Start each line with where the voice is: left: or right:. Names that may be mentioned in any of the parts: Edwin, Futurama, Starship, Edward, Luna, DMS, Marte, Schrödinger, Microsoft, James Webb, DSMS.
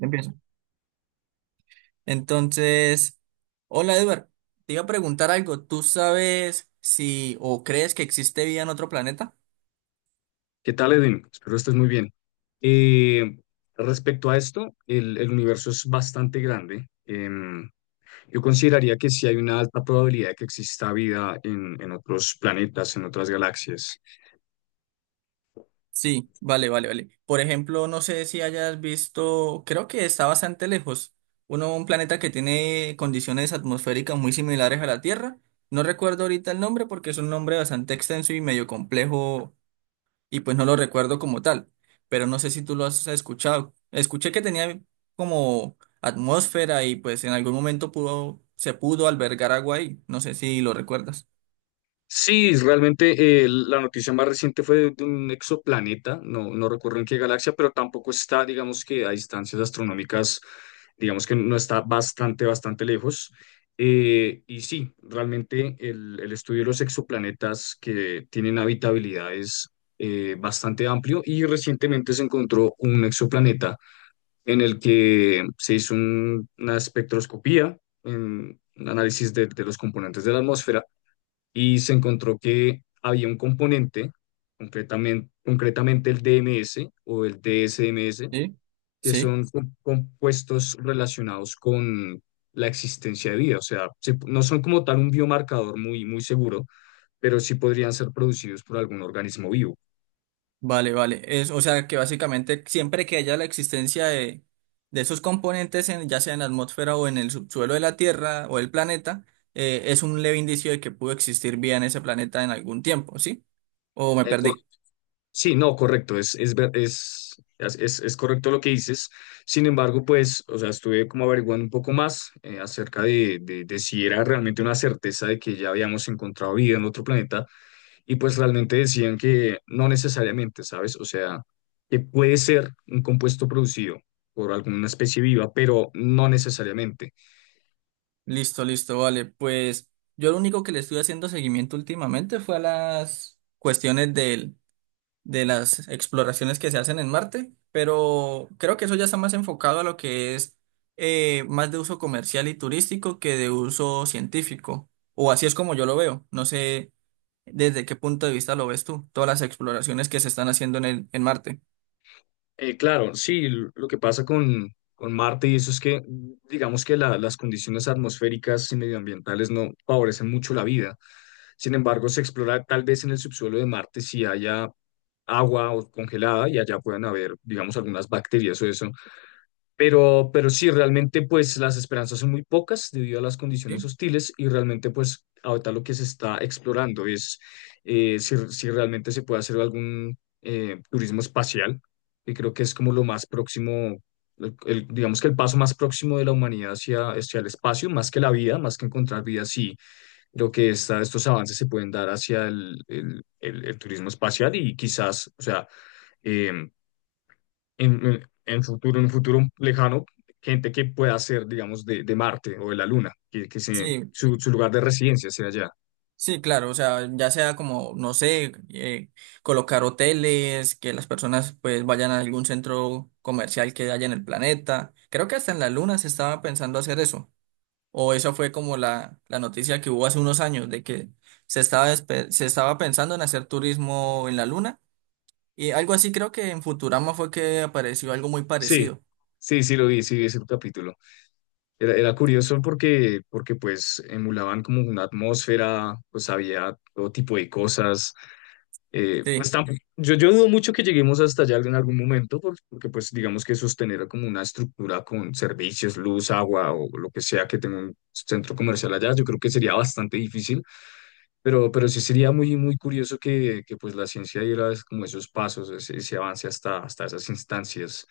right: Empiezo. Entonces, hola Edward, te iba a preguntar algo. ¿Tú sabes si o crees que existe vida en otro planeta?
left: ¿Qué tal, Edwin? Espero estés muy bien. Eh, Respecto a esto, el universo es bastante grande. Yo consideraría que sí hay una alta probabilidad de que exista vida en otros planetas, en otras galaxias.
right: Sí, vale, vale, vale. Por ejemplo, no sé si hayas visto, creo que está bastante lejos, un planeta que tiene condiciones atmosféricas muy similares a la Tierra. No recuerdo ahorita el nombre porque es un nombre bastante extenso y medio complejo y pues no lo recuerdo como tal, pero no sé si tú lo has escuchado. Escuché que tenía como atmósfera y pues en algún momento se pudo albergar agua ahí. No sé si lo recuerdas.
left: Sí, realmente la noticia más reciente fue de un exoplaneta, no recuerdo en qué galaxia, pero tampoco está, digamos que a distancias astronómicas, digamos que no está bastante lejos. Y sí, realmente el estudio de los exoplanetas que tienen habitabilidad es bastante amplio y recientemente se encontró un exoplaneta en el que se hizo una espectroscopía, en un análisis de los componentes de la atmósfera y se encontró que había un componente, concretamente el DMS o el DSMS,
right: Sí.
left: que
right: Sí.
left: son compuestos relacionados con la existencia de vida. O sea, se- no son como tal un biomarcador muy seguro, pero sí podrían ser producidos por algún organismo vivo.
right: Vale, vale. Es, o sea que básicamente siempre que haya la existencia de esos componentes, en, ya sea en la atmósfera o en el subsuelo de la Tierra o el planeta, es un leve indicio de que pudo existir vida en ese planeta en algún tiempo, ¿sí? O me perdí.
left: Sí, no, correcto, ver- es correcto lo que dices. Sin embargo, pues, o sea, estuve como averiguando un poco más acerca de si era realmente una certeza de que ya habíamos encontrado vida en otro planeta y pues realmente decían que no necesariamente, ¿sabes? O sea, que puede ser un compuesto producido por alguna especie viva, pero no necesariamente.
right: Listo, listo, vale. Pues yo lo único que le estuve haciendo seguimiento últimamente fue a las cuestiones del de las exploraciones que se hacen en Marte, pero creo que eso ya está más enfocado a lo que es más de uso comercial y turístico que de uso científico, o así es como yo lo veo. No sé desde qué punto de vista lo ves tú, todas las exploraciones que se están haciendo en en Marte.
left: Claro, sí, l- lo que pasa con Marte y eso es que, digamos que la- las condiciones atmosféricas y medioambientales no favorecen mucho la vida. Sin embargo, se explora tal vez en el subsuelo de Marte si haya agua o congelada y allá puedan haber, digamos, algunas bacterias o eso. Pero sí, realmente pues las esperanzas son muy pocas debido a las
right: ¿Sí?
left: condiciones hostiles y realmente pues ahorita lo que se está explorando es si realmente se puede hacer algún turismo espacial, y creo que es como lo más próximo, digamos que el paso más próximo de la humanidad hacia el espacio, más que la vida, más que encontrar vida, sí, creo que esta- estos avances se pueden dar hacia el turismo espacial y quizás, o sea... em, en, en futuro, en un futuro lejano, gente que pueda ser, digamos, de Marte o de la Luna, que se-
right: Sí,
left: su lugar de residencia sea allá.
right: sí, claro, o sea, ya sea como, no sé, colocar hoteles, que las personas pues vayan a algún centro comercial que haya en el planeta. Creo que hasta en la Luna se estaba pensando hacer eso. O esa fue como la noticia que hubo hace unos años de que se estaba, se estaba pensando en hacer turismo en la luna. Y algo así creo que en Futurama fue que apareció algo muy
left: Sí,
right: parecido.
left: sí, sí lo vi, sí vi ese capítulo. Era curioso porque, porque pues emulaban como una atmósfera, pues había todo tipo de cosas.
right: Sí,
left: Pues, tamp- yo dudo mucho que lleguemos hasta allá en algún momento, por- porque, pues digamos que sostener como una estructura con servicios, luz, agua o lo que sea que tenga un centro comercial allá, yo creo que sería bastante difícil. Pero sí sería muy curioso que pues la ciencia diera es- como esos pasos, ese avance hasta esas instancias.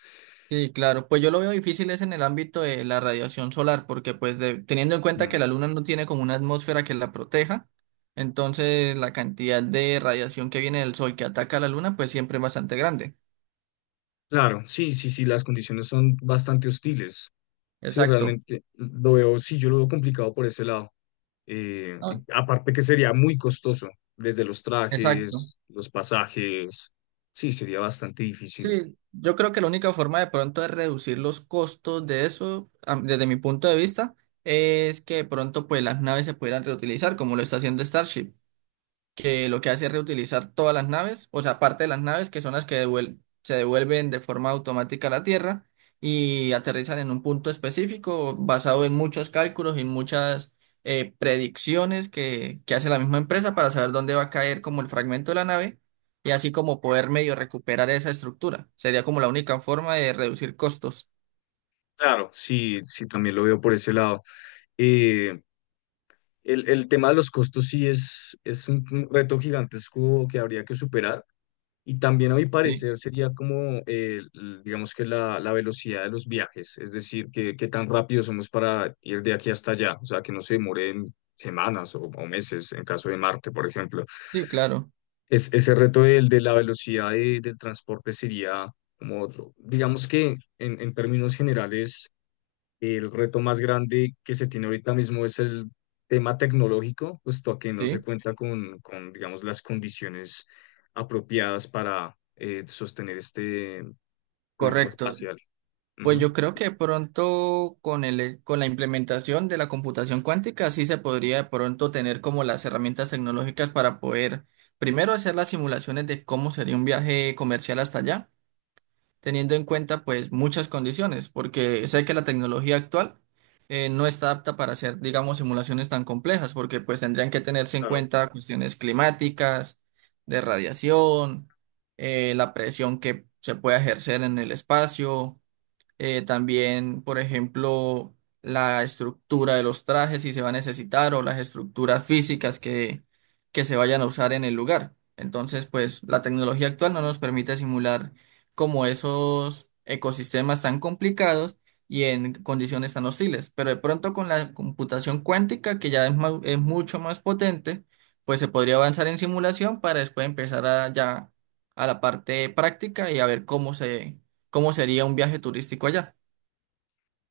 right: sí, claro. Pues yo lo veo difícil es en el ámbito de la radiación solar, porque pues teniendo en cuenta que
left: Mm.
right: la luna no tiene como una atmósfera que la proteja, entonces la cantidad de radiación que viene del sol que ataca a la luna pues siempre es bastante grande.
left: Claro, sí, sí, sí, las condiciones son bastante hostiles. Sí,
right: Exacto.
left: realmente lo veo, sí, yo lo veo complicado por ese lado. Y
right: No.
left: aparte que sería muy costoso, desde los
right: Exacto.
left: trajes, los pasajes, sí, sería bastante difícil.
right: Sí, yo creo que la única forma de pronto de reducir los costos de eso, desde mi punto de vista, es que de pronto pues las naves se pudieran reutilizar como lo está haciendo Starship, que lo que hace es reutilizar todas las naves, o sea, parte de las naves, que son las que se devuelven de forma automática a la Tierra y aterrizan en un punto específico basado en muchos cálculos y muchas predicciones que, hace la misma empresa para saber dónde va a caer como el fragmento de la nave y así como poder medio recuperar esa estructura. Sería como la única forma de reducir costos.
left: Claro, sí, sí, también lo veo por ese lado. Eh, el tema de los costos sí es un reto gigantesco que habría que superar. Y también a mi
right: Sí,
left: parecer sería como, l- digamos que la velocidad de los viajes, es decir, que, qué tan rápido somos para ir de aquí hasta allá, o sea, que no se demoren semanas o meses en caso de Marte, por ejemplo.
right: sí, claro,
left: Es, ese reto del, de la velocidad de- del transporte sería como otro. Digamos que en términos generales el reto más grande que se tiene ahorita mismo es el tema tecnológico, puesto a que no se
right: sí,
left: cuenta digamos, las condiciones apropiadas para sostener este turismo
right: correcto.
left: espacial.
right: Pues
left: Ujú.
right: yo creo que pronto con con la implementación de la computación cuántica sí se podría de pronto tener como las herramientas tecnológicas para poder primero hacer las simulaciones de cómo sería un viaje comercial hasta allá, teniendo en cuenta pues muchas condiciones, porque sé que la tecnología actual no está apta para hacer digamos simulaciones tan complejas, porque pues tendrían que tenerse en
left: Claro,
right: cuenta cuestiones climáticas, de radiación, la presión que se puede ejercer en el espacio también, por ejemplo, la estructura de los trajes si se va a necesitar, o las estructuras físicas que se vayan a usar en el lugar. Entonces, pues la tecnología actual no nos permite simular como esos ecosistemas tan complicados y en condiciones tan hostiles. Pero de pronto con la computación cuántica, que ya es, es mucho más potente, pues se podría avanzar en simulación para después empezar a, ya a la parte práctica y a ver cómo se cómo sería un viaje turístico allá.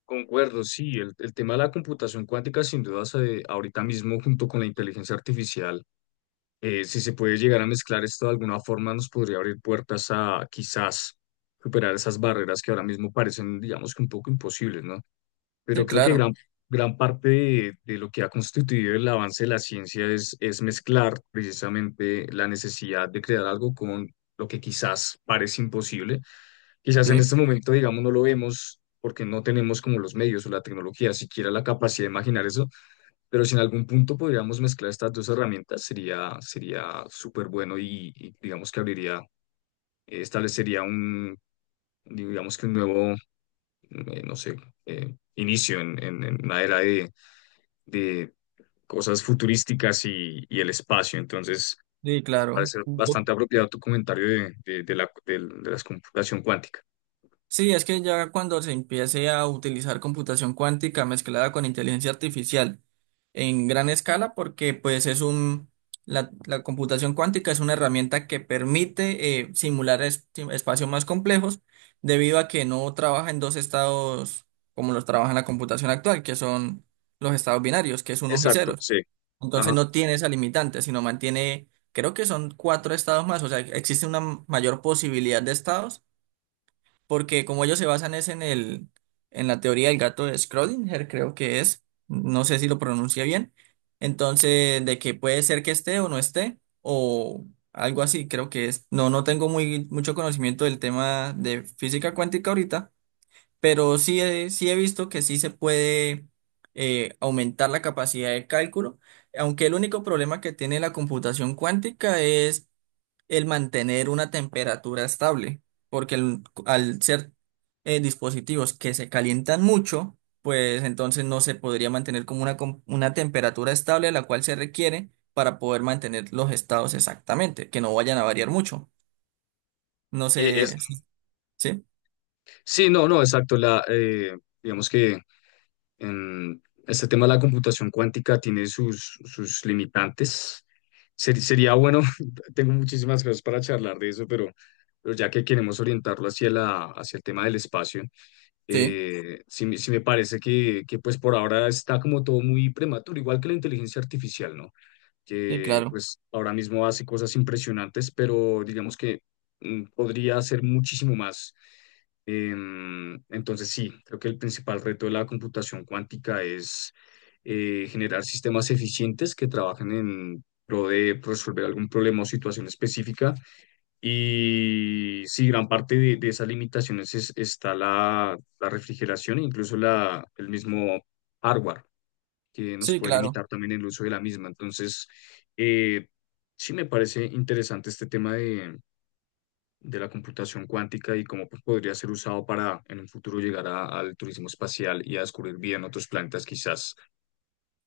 left: concuerdo, sí, el tema de la computación cuántica, sin duda, se- ahorita mismo, junto con la inteligencia artificial, si se puede llegar a mezclar esto de alguna forma, nos podría abrir puertas a quizás superar esas barreras que ahora mismo parecen, digamos, que un poco imposibles, ¿no? Pero
right: Sí,
left: creo que
right: claro,
left: gran parte de lo que ha constituido el avance de la ciencia es mezclar precisamente la necesidad de crear algo con lo que quizás parece imposible. Quizás en
right: sí,
left: este momento, digamos, no lo vemos porque no tenemos como los medios o la tecnología, siquiera la capacidad de imaginar eso, pero si en algún punto podríamos mezclar estas dos herramientas, sería súper bueno y digamos que abriría, establecería un, digamos que un nuevo, no sé, inicio en una era de cosas futurísticas y el espacio. Entonces,
right: sí,
left: me
right: claro.
left: parece
right: Ujú.
left: bastante apropiado tu comentario de la, del- de la computación cuántica.
right: Sí, es que ya cuando se empiece a utilizar computación cuántica mezclada con inteligencia artificial en gran escala, porque pues es un, la computación cuántica es una herramienta que permite simular sí, espacios más complejos debido a que no trabaja en dos estados como los trabaja en la computación actual, que son los estados binarios, que es unos y
left: Exacto,
right: ceros.
left: sí.
right: Entonces
left: Ajá.
right: no tiene esa limitante, sino mantiene, creo que son cuatro estados más, o sea, existe una mayor posibilidad de estados, porque como ellos se basan es en el, en la teoría del gato de Schrödinger, creo que es, no sé si lo pronuncia bien, entonces de que puede ser que esté o no esté, o algo así, creo que es. No, no tengo muy, mucho conocimiento del tema de física cuántica ahorita, pero sí he visto que sí se puede aumentar la capacidad de cálculo, aunque el único problema que tiene la computación cuántica es el mantener una temperatura estable, porque al ser dispositivos que se calientan mucho, pues entonces no se podría mantener como una, una temperatura estable, la cual se requiere para poder mantener los estados exactamente, que no vayan a variar mucho. No
left: Eh, es-
right: sé, ¿sí?
left: sí, no, no, exacto. La, digamos que en este tema de la computación cuántica tiene sus, sus limitantes. Ser- sería bueno, tengo muchísimas cosas para charlar de eso, pero ya que queremos orientarlo hacia hacia el tema del espacio,
right: Sí,
left: sí me parece que pues por ahora está como todo muy prematuro, igual que la inteligencia artificial, ¿no?
right: sí,
left: Que
right: claro.
left: pues ahora mismo hace cosas impresionantes, pero digamos que podría hacer muchísimo más. Entonces sí, creo que el principal reto de la computación cuántica es generar sistemas eficientes que trabajen en pro de resolver algún problema o situación específica y sí, gran parte de esas limitaciones es- está la refrigeración e incluso la, el mismo hardware que nos
right: Sí,
left: puede
right: claro.
left: limitar también el uso de la misma. Entonces, eh, sí me parece interesante este tema de la computación cuántica y cómo pues, podría ser usado para en un futuro llegar a- al turismo espacial y a descubrir vida en otros planetas quizás.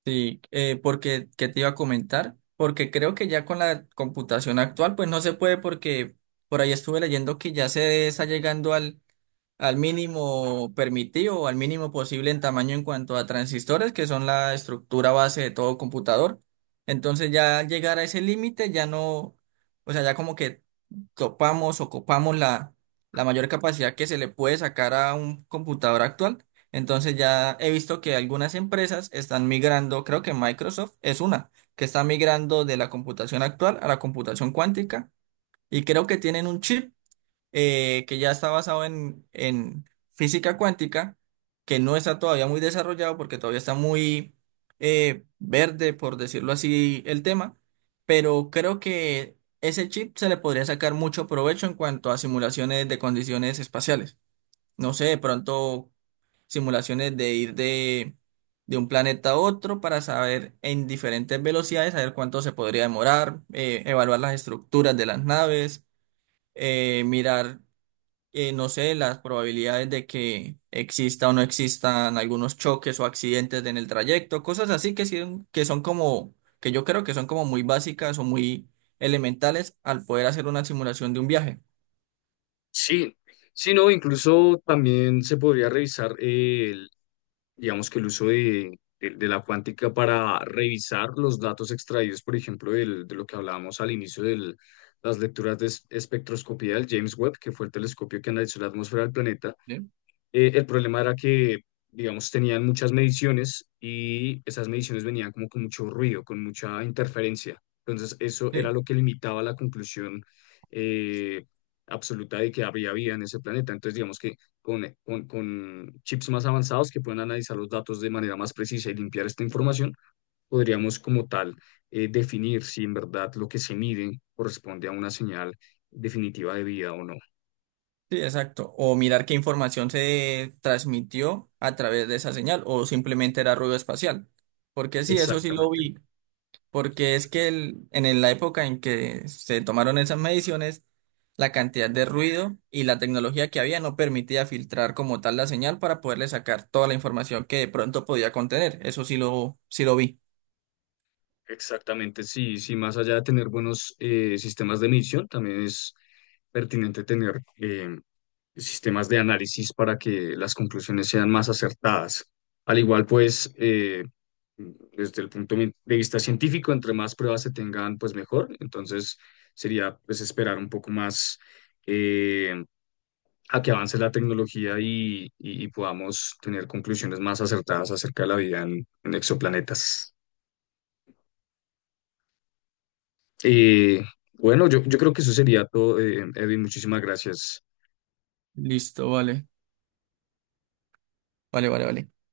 right: Sí, porque, ¿qué te iba a comentar? Porque creo que ya con la computación actual, pues no se puede porque por ahí estuve leyendo que ya se está llegando al mínimo permitido o al mínimo posible en tamaño en cuanto a transistores, que son la estructura base de todo computador. Entonces ya llegar a ese límite ya no, o sea, ya como que topamos o copamos la mayor capacidad que se le puede sacar a un computador actual. Entonces ya he visto que algunas empresas están migrando, creo que Microsoft es una, que está migrando de la computación actual a la computación cuántica, y creo que tienen un chip que ya está basado en física cuántica, que no está todavía muy desarrollado porque todavía está muy verde, por decirlo así, el tema, pero creo que ese chip se le podría sacar mucho provecho en cuanto a simulaciones de condiciones espaciales. No sé, de pronto simulaciones de ir de un planeta a otro para saber en diferentes velocidades, saber cuánto se podría demorar, evaluar las estructuras de las naves mirar no sé, las probabilidades de que exista o no existan algunos choques o accidentes en el trayecto, cosas así que, que son como, que yo creo que son como muy básicas o muy elementales al poder hacer una simulación de un viaje.
left: Sí, sí, no, incluso también se podría revisar digamos que el uso de la cuántica para revisar los datos extraídos, por ejemplo, del- de lo que hablábamos al inicio de las lecturas de es- espectroscopía del James Webb, que fue el telescopio que analizó la atmósfera del planeta.
right: ¿Sí?
left: El problema era que, digamos, tenían muchas mediciones y esas mediciones venían como con mucho ruido, con mucha interferencia. Entonces, eso era
right: Sí,
left: lo que limitaba la conclusión eh, absoluta de que había vida en ese planeta. Entonces, digamos que con chips más avanzados que puedan analizar los datos de manera más precisa y limpiar esta información, podríamos como tal definir si en verdad lo que se mide corresponde a una señal definitiva de vida o no.
right: sí, exacto. O mirar qué información se transmitió a través de esa señal o simplemente era ruido espacial. Porque sí, eso sí lo
left: Exactamente.
right: vi. Porque es que la época en que se tomaron esas mediciones, la cantidad de ruido y la tecnología que había no permitía filtrar como tal la señal para poderle sacar toda la información que de pronto podía contener. Eso sí lo vi.
left: Exactamente, sí, sí, más allá de tener buenos sistemas de medición, también es pertinente tener sistemas de análisis para que las conclusiones sean más acertadas. Al igual, pues, desde el punto de vista científico, entre más pruebas se tengan, pues mejor. Entonces, sería, pues, esperar un poco más eh, a que avance la tecnología y, y podamos tener conclusiones más acertadas acerca de la vida en exoplanetas. Eh, bueno, yo creo que eso sería todo, Edwin. Muchísimas gracias.
right: Listo, vale. Vale, vale, vale.